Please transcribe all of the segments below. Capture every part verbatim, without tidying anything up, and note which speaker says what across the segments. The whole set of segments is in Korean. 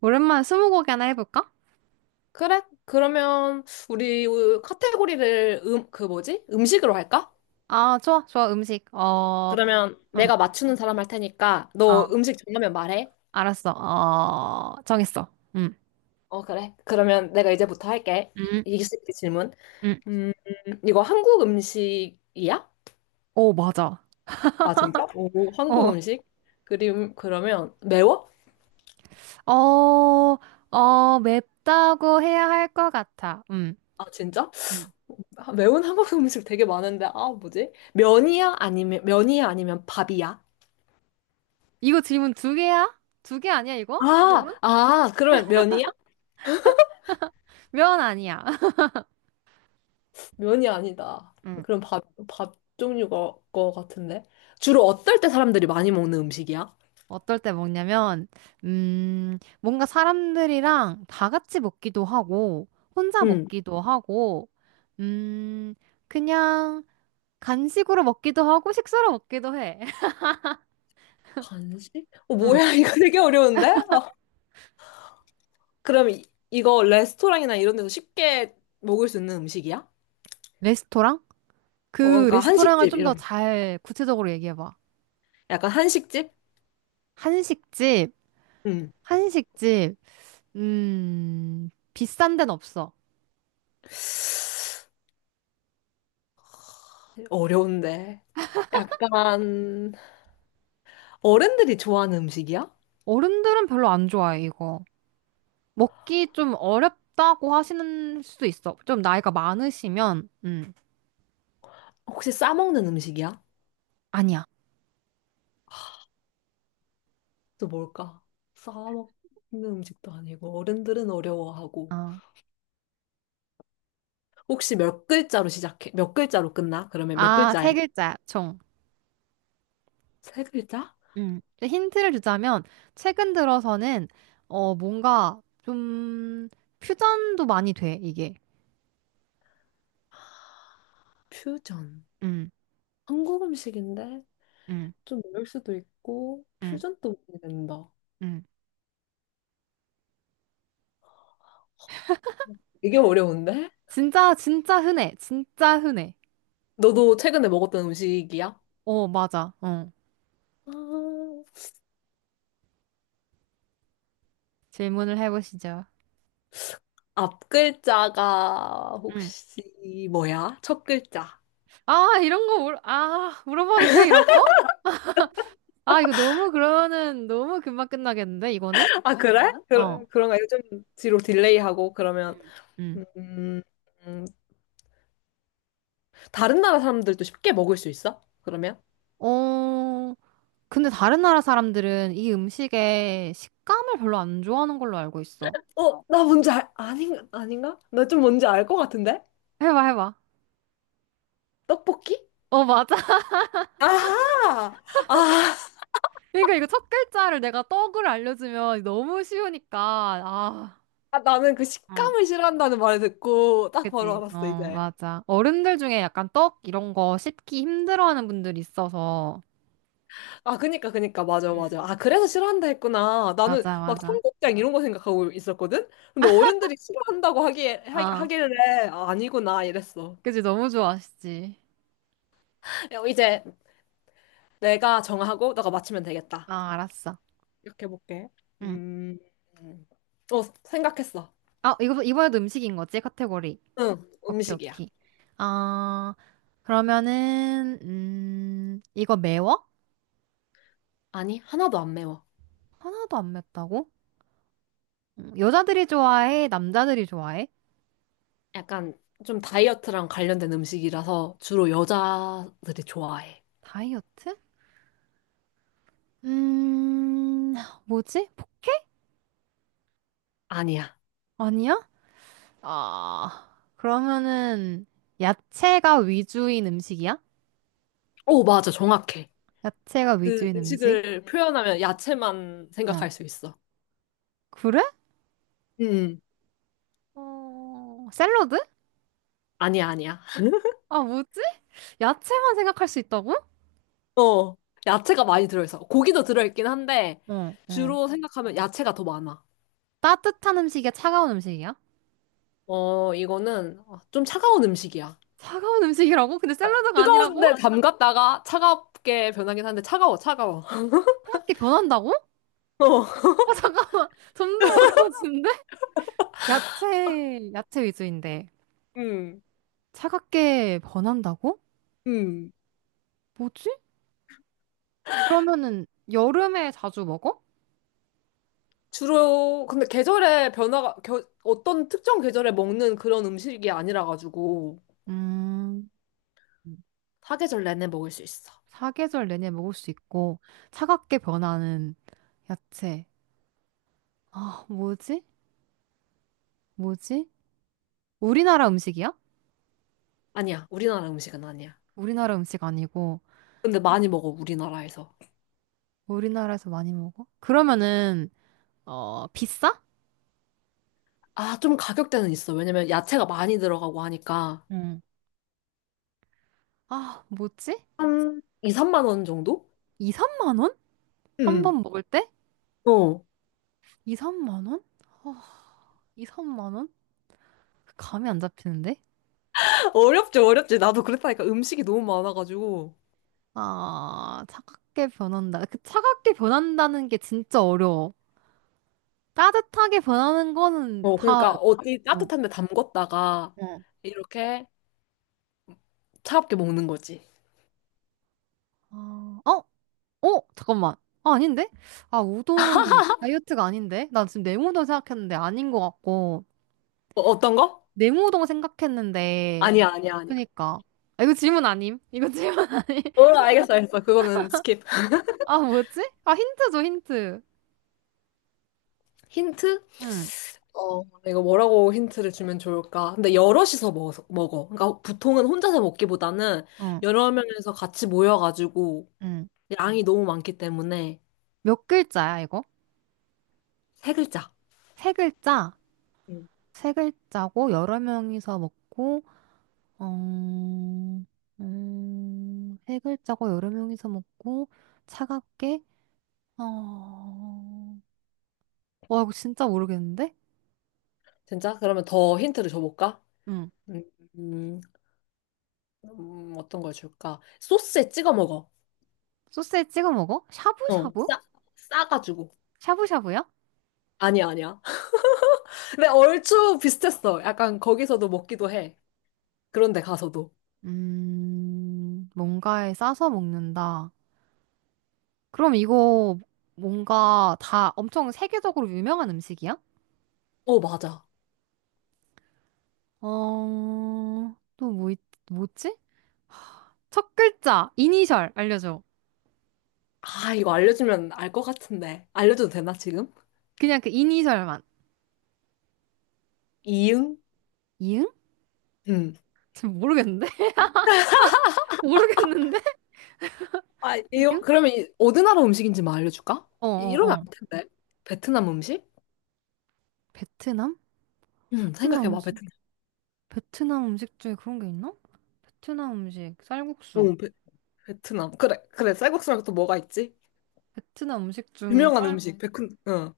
Speaker 1: 오랜만에 스무고개 하나 해볼까?
Speaker 2: 그래? 그러면 우리 카테고리를 음, 그 뭐지? 음식으로 할까?
Speaker 1: 아, 좋아, 좋아, 음식. 어,
Speaker 2: 그러면
Speaker 1: 응,
Speaker 2: 내가 맞추는 사람 할 테니까
Speaker 1: 어,
Speaker 2: 너 음식 정하면 말해.
Speaker 1: 알았어. 어, 정했어. 응,
Speaker 2: 어, 그래. 그러면 내가 이제부터 할게. 이-
Speaker 1: 응,
Speaker 2: 이길 수 있게 질문.
Speaker 1: 응.
Speaker 2: 음, 이거 한국 음식이야?
Speaker 1: 오, 맞아.
Speaker 2: 아, 진짜? 오, 한국
Speaker 1: 어,
Speaker 2: 음식? 그림, 그러면 매워?
Speaker 1: 어, 어, 맵다고 해야 할 것 같아. 응,
Speaker 2: 아, 진짜?
Speaker 1: 응.
Speaker 2: 아, 매운 한국 음식 되게 많은데, 아, 뭐지? 면이야? 아니면, 면이야? 아니면 밥이야?
Speaker 1: 이거 질문 두 개야? 두 개 아니야, 이거?
Speaker 2: 아,
Speaker 1: 질문?
Speaker 2: 아, 그러면 면이야?
Speaker 1: 면 아니야.
Speaker 2: 면이 아니다.
Speaker 1: 응.
Speaker 2: 그럼 밥, 밥 종류가 거 같은데? 주로 어떨 때 사람들이 많이 먹는 음식이야?
Speaker 1: 어떨 때 먹냐면, 음, 뭔가 사람들이랑 다 같이 먹기도 하고, 혼자
Speaker 2: 응.
Speaker 1: 먹기도 하고, 음, 그냥, 간식으로 먹기도 하고 식사로 먹기도 해.
Speaker 2: 간식? 어,
Speaker 1: 응.
Speaker 2: 뭐야, 이거 되게 어려운데? 어. 그럼 이, 이거 레스토랑이나 이런 데서 쉽게 먹을 수 있는 음식이야?
Speaker 1: 레스토랑?
Speaker 2: 어,
Speaker 1: 그
Speaker 2: 그러니까
Speaker 1: 레스토랑을
Speaker 2: 한식집,
Speaker 1: 좀 더
Speaker 2: 이런.
Speaker 1: 잘 구체적으로 얘기해봐.
Speaker 2: 약간 한식집?
Speaker 1: 한식집,
Speaker 2: 응.
Speaker 1: 한식집, 음, 비싼 데는 없어.
Speaker 2: 어려운데. 약간 어른들이 좋아하는 음식이야?
Speaker 1: 어른들은 별로 안 좋아해, 이거. 먹기 좀 어렵다고 하시는 수도 있어. 좀 나이가 많으시면, 음,
Speaker 2: 혹시 싸먹는 음식이야?
Speaker 1: 아니야.
Speaker 2: 또 뭘까? 싸먹는 음식도 아니고 어른들은 어려워하고.
Speaker 1: 어.
Speaker 2: 혹시 몇 글자로 시작해? 몇 글자로 끝나? 그러면 몇
Speaker 1: 아,
Speaker 2: 글자야?
Speaker 1: 세 글자, 총.
Speaker 2: 세 글자?
Speaker 1: 음. 힌트를 주자면, 최근 들어서는, 어, 뭔가 좀, 음, 퓨전도 많이 돼, 이게.
Speaker 2: 퓨전.
Speaker 1: 음,
Speaker 2: 한국 음식인데
Speaker 1: 음,
Speaker 2: 좀 어려울 수도 있고
Speaker 1: 음,
Speaker 2: 퓨전 또 모르겠다.
Speaker 1: 음.
Speaker 2: 이게 어려운데?
Speaker 1: 진짜, 진짜 흔해. 진짜 흔해.
Speaker 2: 너도 최근에 먹었던 음식이야?
Speaker 1: 어, 맞아. 어.
Speaker 2: 아,
Speaker 1: 질문을 해보시죠.
Speaker 2: 앞 글자가
Speaker 1: 음.
Speaker 2: 혹시 뭐야? 첫 글자.
Speaker 1: 아, 이런 거, 물, 아, 물어봐도 돼, 이런 거? 아, 이거 너무 그러면은, 너무 금방 끝나겠는데, 이거는?
Speaker 2: 아, 그래? 그래,
Speaker 1: 어,
Speaker 2: 그런가? 요즘 뒤로 딜레이하고 그러면
Speaker 1: 음.
Speaker 2: 음, 음, 다른 나라 사람들도 쉽게 먹을 수 있어? 그러면?
Speaker 1: 어, 근데 다른 나라 사람들은 이 음식의 식감을 별로 안 좋아하는 걸로 알고 있어.
Speaker 2: 어, 나 뭔지 알, 아닌가? 아닌가? 나 좀 뭔지 알 것 같은데?
Speaker 1: 해봐, 해봐.
Speaker 2: 떡볶이?
Speaker 1: 어, 맞아.
Speaker 2: 아하! 아,
Speaker 1: 그러니까 이거 첫 글자를 내가 떡을 알려주면 너무 쉬우니까,
Speaker 2: 아, 나는 그
Speaker 1: 아.
Speaker 2: 식감을 싫어한다는 말을 듣고 딱 바로
Speaker 1: 그지?
Speaker 2: 알았어,
Speaker 1: 어,
Speaker 2: 이제.
Speaker 1: 맞아. 어른들 중에 약간 떡 이런 거 씹기 힘들어하는 분들이 있어서.
Speaker 2: 아, 그니까, 그니까, 맞아, 맞아.
Speaker 1: 음.
Speaker 2: 아, 그래서 싫어한다 했구나. 나는
Speaker 1: 맞아,
Speaker 2: 막
Speaker 1: 맞아.
Speaker 2: 청국장 이런 거 생각하고 있었거든? 근데 어른들이 싫어한다고 하기에, 하,
Speaker 1: 아,
Speaker 2: 하길래, 아, 아니구나, 이랬어.
Speaker 1: 그지? 너무 좋아하시지.
Speaker 2: 야, 이제 내가 정하고 너가 맞추면 되겠다.
Speaker 1: 아, 알았어.
Speaker 2: 이렇게 해볼게.
Speaker 1: 응.
Speaker 2: 음, 음. 어, 생각했어.
Speaker 1: 아, 이거, 이번에도 음식인 거지? 카테고리.
Speaker 2: 응,
Speaker 1: 오케이,
Speaker 2: 음식이야.
Speaker 1: 오케이. 아, 그러면은, 음, 이거 매워?
Speaker 2: 아니, 하나도 안 매워.
Speaker 1: 하나도 안 맵다고? 음, 여자들이 좋아해? 남자들이 좋아해?
Speaker 2: 약간 좀 다이어트랑 관련된 음식이라서 주로 여자들이 좋아해.
Speaker 1: 다이어트? 음, 뭐지? 포케?
Speaker 2: 아니야.
Speaker 1: 아니야? 아, 그러면은 야채가 위주인 음식이야?
Speaker 2: 오, 맞아. 정확해.
Speaker 1: 야채가
Speaker 2: 그
Speaker 1: 위주인 음식?
Speaker 2: 음식을 표현하면 야채만
Speaker 1: 어.
Speaker 2: 생각할 수 있어.
Speaker 1: 그래?
Speaker 2: 음,
Speaker 1: 어, 샐러드?
Speaker 2: 아니야, 아니야.
Speaker 1: 아, 뭐지? 야채만 생각할 수 있다고?
Speaker 2: 어, 야채가 많이 들어있어. 고기도 들어있긴 한데,
Speaker 1: 어, 어.
Speaker 2: 주로 생각하면 야채가 더 많아.
Speaker 1: 따뜻한 음식이야? 차가운 음식이야?
Speaker 2: 어, 이거는 좀 차가운 음식이야.
Speaker 1: 차가운 음식이라고? 근데 샐러드가 아니라고?
Speaker 2: 뜨거운데 담갔다가 차갑게 변하긴 한데, 차가워, 차가워.
Speaker 1: 그렇게 변한다고?
Speaker 2: 어,
Speaker 1: 어, 잠깐만. 점점 어려워지는데? 야채, 야채 위주인데.
Speaker 2: 음,
Speaker 1: 차갑게 변한다고?
Speaker 2: 음.
Speaker 1: 뭐지? 그러면은 여름에 자주 먹어?
Speaker 2: 주로 근데 계절에 변화가 겨, 어떤 특정 계절에 먹는 그런 음식이 아니라 가지고
Speaker 1: 음.
Speaker 2: 사계절 내내 먹을 수 있어.
Speaker 1: 사계절 내내 먹을 수 있고 차갑게 변하는 야채. 아, 뭐지? 뭐지? 우리나라 음식이야?
Speaker 2: 아니야. 우리나라 음식은 아니야.
Speaker 1: 우리나라 음식 아니고
Speaker 2: 근데 많이 먹어 우리나라에서.
Speaker 1: 우리나라에서 많이 먹어? 그러면은 어, 비싸?
Speaker 2: 아, 좀 가격대는 있어. 왜냐면 야채가 많이 들어가고 하니까
Speaker 1: 응. 아, 뭐지?
Speaker 2: 한 이, 삼만 원 정도?
Speaker 1: 이, 삼만 원? 한
Speaker 2: 응,
Speaker 1: 번 먹을 때?
Speaker 2: 어.
Speaker 1: 이, 삼만 원? 아, 이, 삼만 원? 그 감이 안 잡히는데?
Speaker 2: 어렵지, 어렵지. 나도 그랬다니까 음식이 너무 많아가지고.
Speaker 1: 아, 차갑게 변한다. 그 차갑게 변한다는 게 진짜 어려워. 따뜻하게 변하는 거는
Speaker 2: 어,
Speaker 1: 다,
Speaker 2: 그러니까 어디
Speaker 1: 응.
Speaker 2: 따뜻한 데 담궜다가
Speaker 1: 응.
Speaker 2: 이렇게 차갑게 먹는 거지.
Speaker 1: 아, 어? 어? 잠깐만. 아, 아닌데? 아, 우동은 다이어트가 아닌데? 나 지금 냉우동 생각했는데 아닌 것 같고.
Speaker 2: 어, 어떤 거?
Speaker 1: 냉우동 생각했는데.
Speaker 2: 아니야, 아니야, 아니야.
Speaker 1: 그니까. 아, 이거 질문 아님? 이거 질문 아님?
Speaker 2: 어, 알겠어, 알겠어. 그거는 스킵.
Speaker 1: 아, 뭐였지? 아, 힌트 줘, 힌트.
Speaker 2: 힌트?
Speaker 1: 응,
Speaker 2: 어, 이거 뭐라고 힌트를 주면 좋을까? 근데 여럿이서 먹어, 먹어. 그러니까 보통은 혼자서 먹기보다는
Speaker 1: 응,
Speaker 2: 여러 명에서 같이 모여가지고
Speaker 1: 응.
Speaker 2: 양이 너무 많기 때문에
Speaker 1: 몇 글자야, 이거?
Speaker 2: 세 글자.
Speaker 1: 세 글자?
Speaker 2: 음.
Speaker 1: 세 글자고, 여러 명이서 먹고, 어, 음, 세 글자고, 여러 명이서 먹고, 차갑게, 어, 와, 이거 진짜 모르겠는데?
Speaker 2: 진짜? 그러면 더 힌트를 줘볼까?
Speaker 1: 응.
Speaker 2: 음, 음, 음, 어떤 걸 줄까? 소스에 찍어 먹어.
Speaker 1: 소스에 찍어 먹어?
Speaker 2: 어,
Speaker 1: 샤브샤브?
Speaker 2: 싸, 싸가지고.
Speaker 1: 샤브샤브야?
Speaker 2: 아니야, 아니야. 근데 얼추 비슷했어. 약간 거기서도 먹기도 해. 그런데 가서도.
Speaker 1: 음, 뭔가에 싸서 먹는다. 그럼 이거 뭔가 다 엄청 세계적으로 유명한 음식이야?
Speaker 2: 어, 맞아.
Speaker 1: 어, 또 뭐, 있, 뭐지? 첫 글자, 이니셜 알려줘.
Speaker 2: 아, 이거 알려주면 알 것 같은데. 알려줘도 되나, 지금?
Speaker 1: 그냥 그 이니셜만.
Speaker 2: 이응?
Speaker 1: 이응?
Speaker 2: 응.
Speaker 1: 지금 모르겠는데? 모르겠는데?
Speaker 2: 아, 이거,
Speaker 1: 이응?
Speaker 2: 그러면 이, 어느 나라 음식인지 만 알려줄까?
Speaker 1: 어,
Speaker 2: 이-
Speaker 1: 어,
Speaker 2: 이러면
Speaker 1: 어.
Speaker 2: 안 텐데. 베트남 음식?
Speaker 1: 베트남?
Speaker 2: 응,
Speaker 1: 베트남
Speaker 2: 생각해봐,
Speaker 1: 음식.
Speaker 2: 베트남.
Speaker 1: 베트남 음식 중에 그런 게 있나? 베트남 음식, 쌀국수.
Speaker 2: 응, 베, 베트남. 그래, 그래, 쌀국수랑 또 뭐가 있지?
Speaker 1: 베트남 음식 중에
Speaker 2: 유명한
Speaker 1: 쌀
Speaker 2: 음식, 음, 베큰, 응.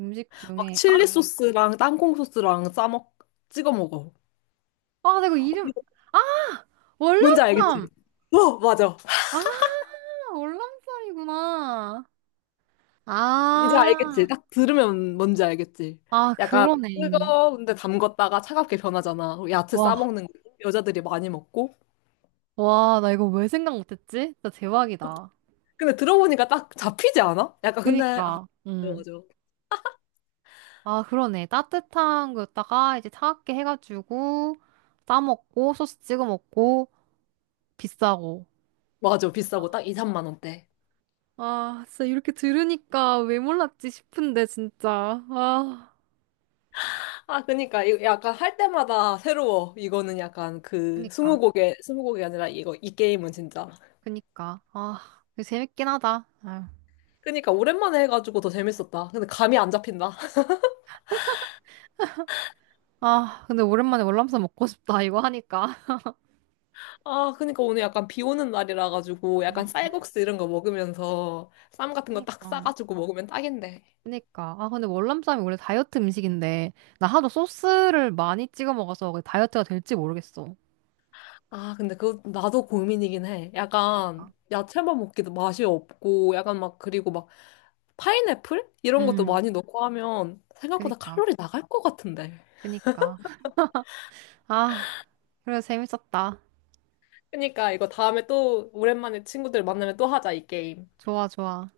Speaker 1: 음식
Speaker 2: 막
Speaker 1: 중에
Speaker 2: 칠리 음.
Speaker 1: 아,
Speaker 2: 소스랑 땅콩 소스랑 싸먹, 찍어 먹어.
Speaker 1: 아 내가
Speaker 2: 어,
Speaker 1: 이름.
Speaker 2: 이거
Speaker 1: 아,
Speaker 2: 뭔지 알겠지?
Speaker 1: 월남쌈.
Speaker 2: 어, 맞아.
Speaker 1: 아, 월남쌈이구나. 아.
Speaker 2: 이제 알겠지. 딱 들으면 뭔지 알겠지.
Speaker 1: 아,
Speaker 2: 약간
Speaker 1: 그러네.
Speaker 2: 뜨거운데 담궜다가 차갑게 변하잖아. 야채
Speaker 1: 와.
Speaker 2: 싸먹는 거 여자들이 많이 먹고.
Speaker 1: 와, 나 이거 왜 생각 못했지. 진짜 대박이다.
Speaker 2: 근데 들어보니까 딱 잡히지 않아? 약간 근데 아,
Speaker 1: 그니까.
Speaker 2: 맞아.
Speaker 1: 음아,
Speaker 2: 맞아,
Speaker 1: 그러네. 따뜻한 거였다가 이제 차갑게 해가지고 싸 먹고 소스 찍어 먹고 비싸고.
Speaker 2: 맞아, 비싸고 딱 이, 삼만 원대.
Speaker 1: 아, 진짜 이렇게 들으니까 왜 몰랐지 싶은데. 진짜. 아,
Speaker 2: 아, 그니까 이거 약간 할 때마다 새로워. 이거는 약간 그
Speaker 1: 그니까
Speaker 2: 스무고개, 스무고개 아니라 이거 이 게임은 진짜.
Speaker 1: 그니까. 아, 이거 재밌긴 하다. 아유.
Speaker 2: 그니까 오랜만에 해가지고 더 재밌었다. 근데 감이 안 잡힌다.
Speaker 1: 아, 근데 오랜만에 월남쌈 먹고 싶다. 이거 하니까.
Speaker 2: 아, 그러니까 오늘 약간 비 오는 날이라 가지고 약간
Speaker 1: 음, 음.
Speaker 2: 쌀국수 이런 거 먹으면서 쌈 같은 거 딱
Speaker 1: 그니까.
Speaker 2: 싸가지고 먹으면 딱인데.
Speaker 1: 그니까. 아, 근데 월남쌈이 원래 다이어트 음식인데, 나 하도 소스를 많이 찍어 먹어서 그게 다이어트가 될지 모르겠어.
Speaker 2: 아, 근데 그거 나도 고민이긴 해.
Speaker 1: 그니까.
Speaker 2: 약간 야채만 먹기도 맛이 없고 약간 막 그리고 막 파인애플 이런 것도
Speaker 1: 음.
Speaker 2: 많이 넣고 하면 생각보다
Speaker 1: 그니까.
Speaker 2: 칼로리 나갈 것 같은데.
Speaker 1: 그니까. 아, 그래, 재밌었다.
Speaker 2: 그러니까 이거 다음에 또 오랜만에 친구들 만나면 또 하자, 이 게임.
Speaker 1: 좋아, 좋아.